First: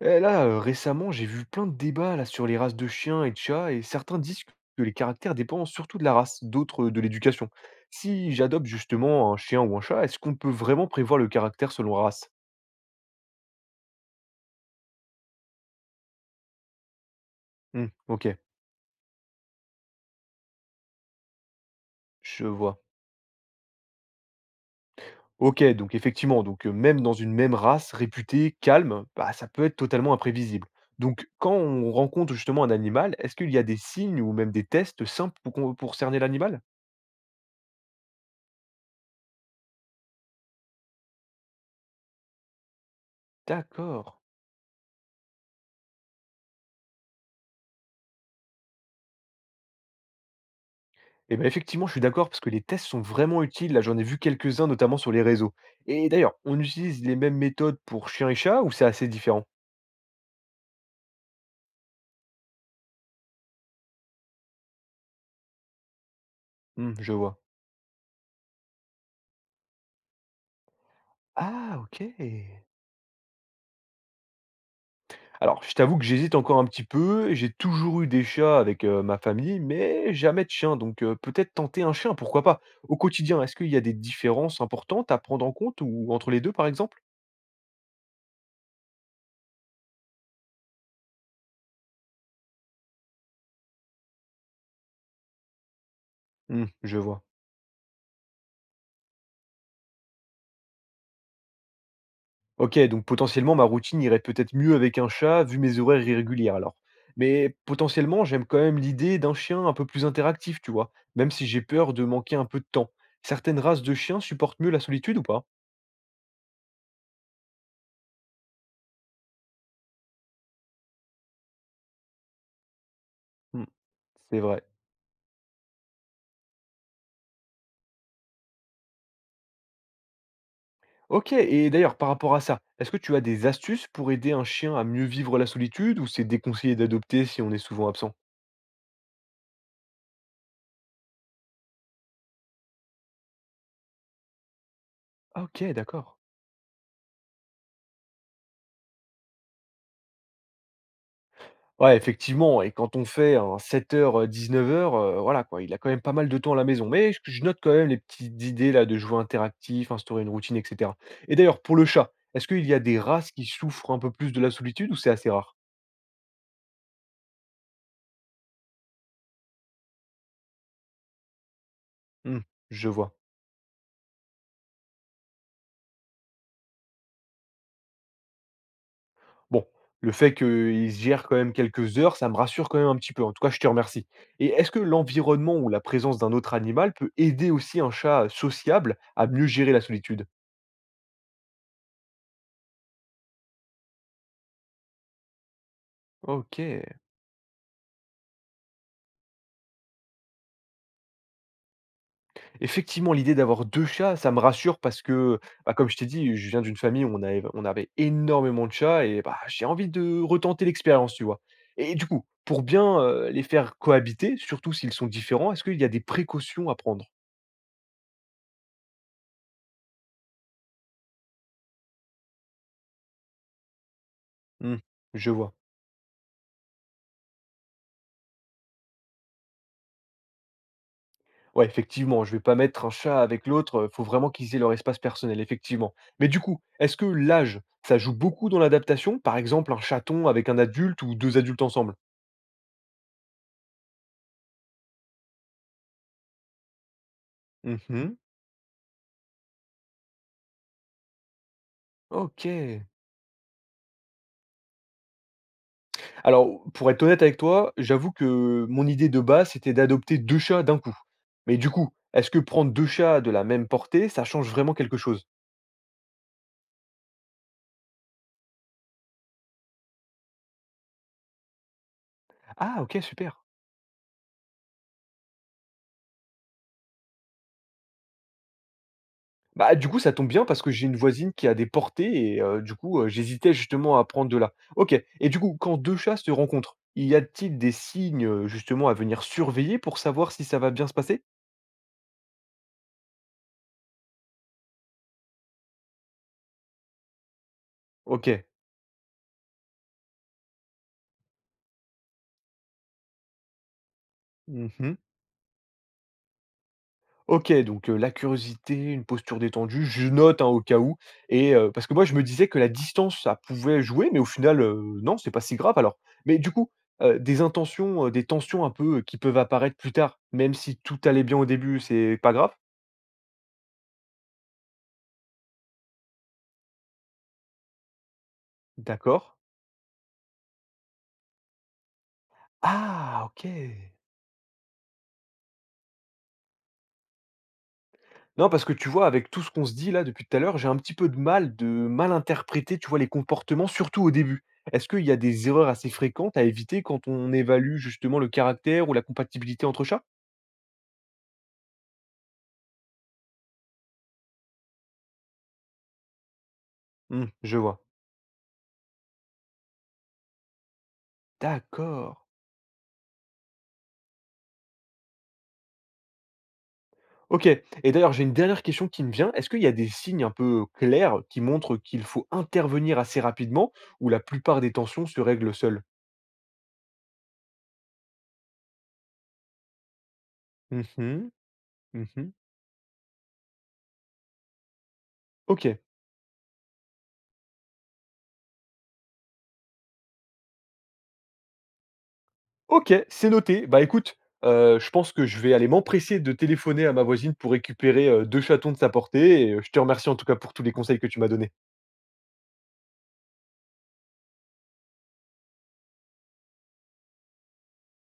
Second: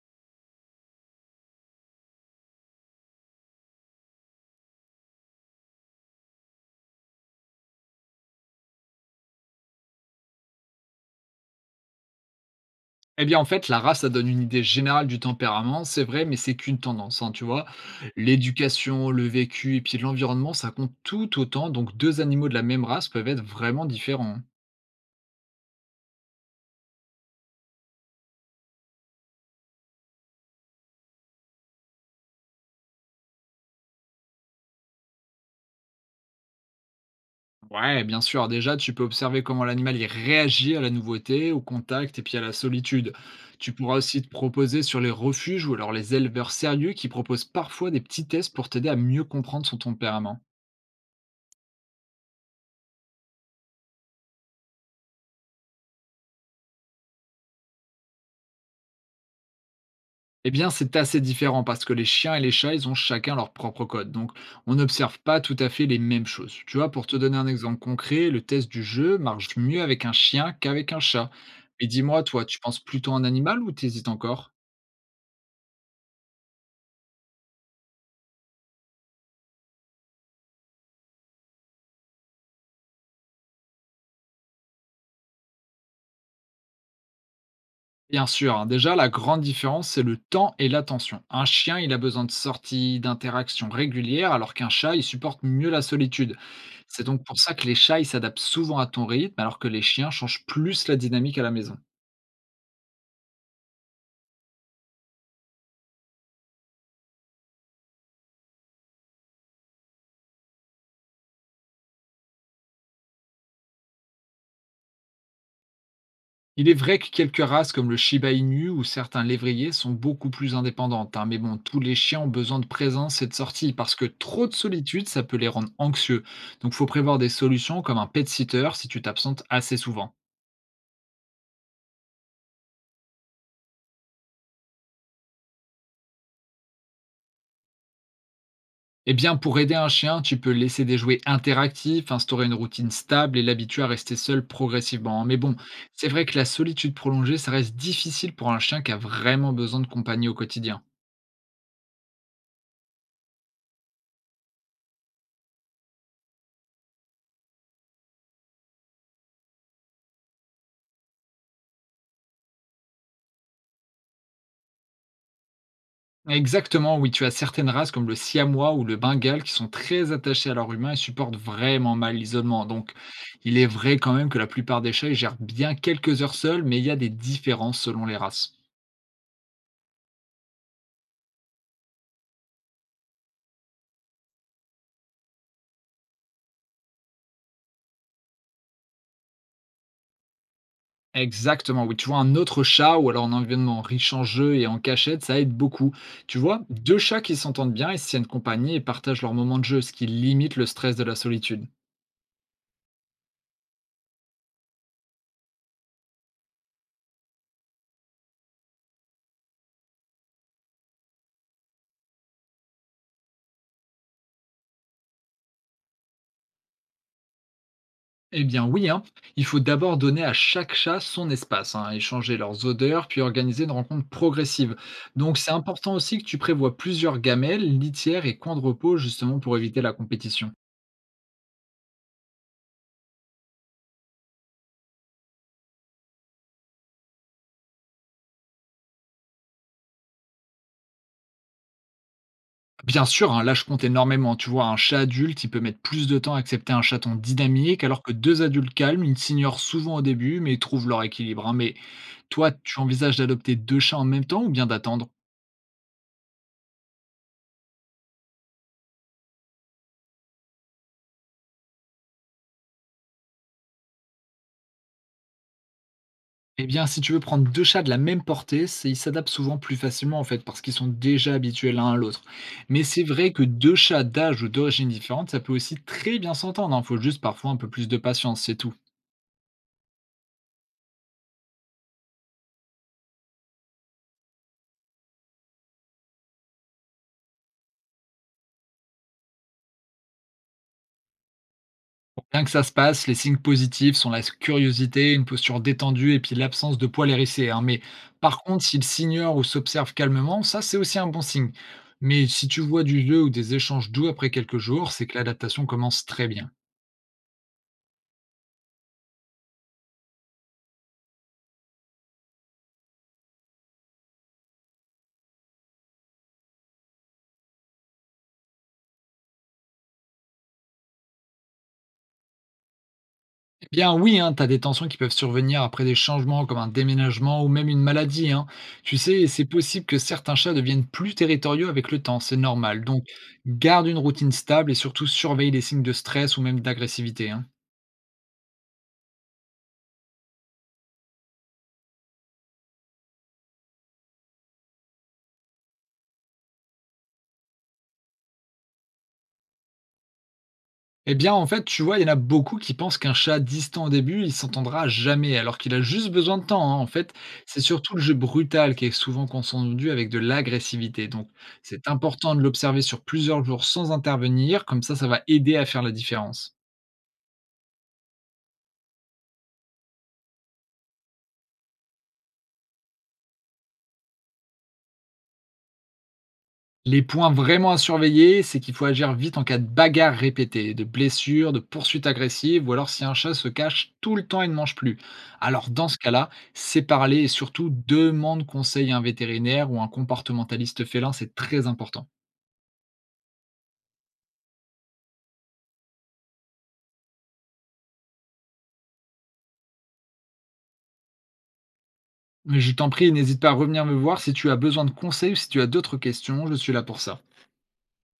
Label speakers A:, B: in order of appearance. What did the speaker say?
A: Eh, là, récemment, j'ai vu plein de débats là sur les races de chiens et de chats, et certains disent que les caractères dépendent surtout de la race, d'autres, de l'éducation. Si j'adopte justement un chien ou un chat, est-ce qu'on peut vraiment prévoir le caractère selon la race?
B: Eh bien, en fait, la race, ça donne une idée générale du tempérament, c'est vrai, mais c'est qu'une tendance, hein, tu vois.
A: Mmh, OK,
B: L'éducation, le vécu et puis l'environnement, ça compte tout autant. Donc, deux
A: je
B: animaux de la
A: vois.
B: même race peuvent être vraiment différents.
A: OK, donc effectivement, donc même dans une même race réputée calme, bah, ça peut être totalement imprévisible. Donc quand on rencontre justement un animal, est-ce qu'il y a des signes ou même des tests simples pour qu'on pour cerner l'animal?
B: Ouais, bien sûr. Déjà, tu peux observer comment l'animal il réagit à la nouveauté, au contact et puis à la solitude. Tu pourras
A: D'accord.
B: aussi te proposer sur les refuges ou alors les éleveurs sérieux qui proposent parfois des petits tests pour t'aider à mieux comprendre son tempérament.
A: Eh ben, effectivement, je suis d'accord parce que les tests sont vraiment utiles. Là, j'en ai vu quelques-uns, notamment sur les réseaux. Et d'ailleurs, on utilise les mêmes méthodes pour chien et chat, ou c'est assez différent?
B: Eh bien, c'est assez différent parce que les chiens et les chats, ils ont chacun leur propre code. Donc, on n'observe pas tout à fait les mêmes choses. Tu vois,
A: Hmm,
B: pour
A: je
B: te donner
A: vois.
B: un exemple concret, le test du jeu marche mieux avec un chien qu'avec un chat.
A: Ah,
B: Mais
A: OK.
B: dis-moi, toi, tu penses plutôt à un animal ou t'hésites encore?
A: Alors, je t'avoue que j'hésite encore un petit peu. J'ai toujours eu des chats avec ma famille, mais jamais de chien. Donc, peut-être tenter un chien, pourquoi pas. Au quotidien, est-ce qu'il y a des différences importantes à prendre en compte ou entre les deux, par exemple?
B: Bien sûr, hein, déjà, la grande différence, c'est le temps et l'attention. Un chien, il a besoin de sorties, d'interactions régulières, alors qu'un chat, il supporte mieux la solitude.
A: Hmm, je
B: C'est
A: vois.
B: donc pour ça que les chats, ils s'adaptent souvent à ton rythme, alors que les chiens changent plus la dynamique à la maison.
A: OK, donc potentiellement, ma routine irait peut-être mieux avec un chat, vu mes horaires irréguliers alors. Mais potentiellement, j'aime quand même l'idée d'un chien un peu plus interactif, tu vois, même si j'ai peur de manquer un peu de temps. Certaines races de chiens supportent mieux la solitude ou pas?
B: Il est vrai que quelques races comme le Shiba Inu ou certains lévriers sont beaucoup plus indépendantes, hein, mais bon, tous les chiens ont besoin de présence et de
A: Hmm,
B: sortie parce que
A: c'est
B: trop de
A: vrai.
B: solitude, ça peut les rendre anxieux. Donc faut prévoir des solutions comme un pet sitter si tu t'absentes assez souvent.
A: OK, et d'ailleurs, par rapport à ça, est-ce que tu as des astuces pour aider un chien à mieux vivre la solitude, ou c'est déconseillé d'adopter si on est souvent absent?
B: Eh bien, pour aider un chien, tu peux laisser des jouets interactifs, instaurer une routine stable et l'habituer à rester seul progressivement, hein. Mais
A: Ah,
B: bon,
A: OK,
B: c'est
A: d'accord.
B: vrai que la solitude prolongée, ça reste difficile pour un chien qui a vraiment besoin de compagnie au quotidien.
A: Ouais, effectivement, et quand on fait un sept heures, dix-neuf heures, voilà quoi, il a quand même pas mal de temps à la maison. Mais je note quand même les petites idées là de jouer interactif, instaurer une routine, et cetera. Et d'ailleurs, pour le chat, est-ce qu'il y a des races qui souffrent un peu plus de la solitude, ou c'est assez rare?
B: Exactement, oui, tu as certaines races comme le siamois ou le bengale qui sont très attachés à leur humain et supportent vraiment mal
A: Mmh,
B: l'isolement.
A: je
B: Donc,
A: vois.
B: il est vrai quand même que la plupart des chats ils gèrent bien quelques heures seuls, mais il y a des différences selon les races.
A: Bon, le fait qu'ils gèrent quand même quelques heures, ça me rassure quand même un petit peu. En tout cas, je te remercie. Et est-ce que l'environnement ou la présence d'un autre animal peut aider aussi un chat sociable à mieux gérer la solitude?
B: Exactement, oui. Tu vois, un autre chat ou alors un environnement riche en jeux et en cachette, ça aide beaucoup. Tu vois,
A: OK.
B: deux chats qui s'entendent bien, ils se tiennent compagnie et partagent leurs moments de jeu, ce qui limite le stress de la solitude.
A: Effectivement, l'idée d'avoir 2 chats, ça me rassure parce que, bah, comme je t'ai dit, je viens d'une famille où on avait énormément de chats, et bah, j'ai envie de retenter l'expérience, tu vois? Et du coup, pour bien, les faire cohabiter, surtout s'ils sont différents, est-ce qu'il y a des précautions à prendre?
B: Eh bien oui, hein. Il faut d'abord donner à chaque chat son espace, hein, échanger leurs odeurs, puis organiser une rencontre progressive.
A: Mmh, je
B: Donc c'est
A: vois.
B: important aussi que tu prévois plusieurs gamelles, litières et coins de repos justement pour éviter la compétition.
A: Ouais, effectivement, je vais pas mettre un chat avec l'autre, faut vraiment qu'ils aient leur espace personnel, effectivement. Mais du coup, est-ce que l'âge, ça joue beaucoup dans l'adaptation? Par exemple, un chaton avec un adulte, ou deux adultes ensemble?
B: Bien sûr, hein, là je compte énormément. Tu vois, un chat adulte, il peut mettre plus de temps à accepter un chaton dynamique, alors que
A: Mmh,
B: deux adultes calmes, ils s'ignorent souvent au début, mais ils trouvent leur équilibre, hein. Mais toi, tu
A: OK.
B: envisages d'adopter deux chats en même temps ou bien d'attendre?
A: Alors, pour être honnête avec toi, j'avoue que mon idée de base, c'était d'adopter 2 chats d'un coup. Mais du coup, est-ce que prendre 2 chats de la même portée, ça change vraiment quelque chose?
B: Eh bien, si tu veux prendre 2 chats de la même portée, c'est ils s'adaptent souvent plus facilement en fait, parce qu'ils sont déjà habitués l'un à l'autre.
A: Ah
B: Mais c'est
A: OK,
B: vrai
A: super.
B: que 2 chats d'âge ou d'origine différente, ça peut aussi très bien s'entendre, il faut juste parfois un peu plus de patience, c'est tout.
A: Bah, du coup, ça tombe bien parce que j'ai une voisine qui a des portées, et du coup, j'hésitais justement à prendre de là. OK, et du coup, quand 2 chats se rencontrent, y a-t-il des signes, justement à venir surveiller pour savoir si ça va bien se passer?
B: Pour bien que ça se passe, les signes positifs sont la curiosité, une posture détendue et puis l'absence de poils hérissés, hein. Mais par
A: OK.
B: contre, s'ils s'ignorent ou s'observent calmement, ça c'est aussi un bon signe. Mais si tu vois du jeu ou des échanges doux après quelques jours,
A: Mmh,
B: c'est que l'adaptation commence très bien.
A: OK, donc la curiosité, une posture détendue, je note, hein, au cas où. Et parce que moi je me disais que la distance ça pouvait jouer, mais au final, non, c'est pas si grave alors. Mais du coup, des tensions un peu, qui peuvent apparaître plus tard, même si tout allait bien au début, c'est pas grave?
B: Bien oui, hein, tu as des tensions qui peuvent survenir après des changements comme un déménagement ou même une maladie, hein. Tu
A: D'accord.
B: sais, c'est possible que certains chats deviennent plus territoriaux avec le temps, c'est normal. Donc,
A: Ah, OK!
B: garde une routine stable et surtout surveille les signes de stress ou même d'agressivité, hein.
A: Non, parce que tu vois, avec tout ce qu'on se dit là depuis tout à l'heure, j'ai un petit peu de mal interpréter, tu vois, les comportements, surtout au début. Est-ce qu'il y a des erreurs assez fréquentes à éviter quand on évalue justement le caractère ou la compatibilité entre chats?
B: Eh bien, en fait, tu vois, il y en a beaucoup qui pensent qu'un chat distant au début, il s'entendra jamais, alors qu'il a juste besoin de temps, hein. En fait,
A: Mmh, je
B: c'est
A: vois.
B: surtout le jeu brutal qui est souvent confondu avec de l'agressivité. Donc, c'est
A: D'accord.
B: important de l'observer sur plusieurs jours sans intervenir, comme ça va aider à faire la différence.
A: OK, et d'ailleurs, j'ai une dernière question qui me vient. Est-ce qu'il y a des signes un peu clairs qui montrent qu'il faut intervenir assez rapidement, ou la plupart des tensions se règlent seules?
B: Les points vraiment à surveiller, c'est qu'il faut agir vite en cas de bagarre répétée, de
A: Mmh mh.
B: blessure, de poursuite
A: Mmh,
B: agressive, ou alors si un chat se cache tout le temps et ne mange plus. Alors
A: OK.
B: dans ce cas-là, c'est parler et surtout demande conseil à un vétérinaire ou un comportementaliste félin, c'est très important.
A: OK, c'est noté. Bah, écoute, je pense que je vais aller m'empresser de téléphoner à ma voisine pour récupérer, 2 chatons de sa portée, et je te remercie en tout cas pour tous les conseils que tu m'as donnés.
B: Mais je t'en prie, n'hésite pas à revenir me voir si tu as besoin de conseils ou si tu as d'autres questions, je suis là pour ça.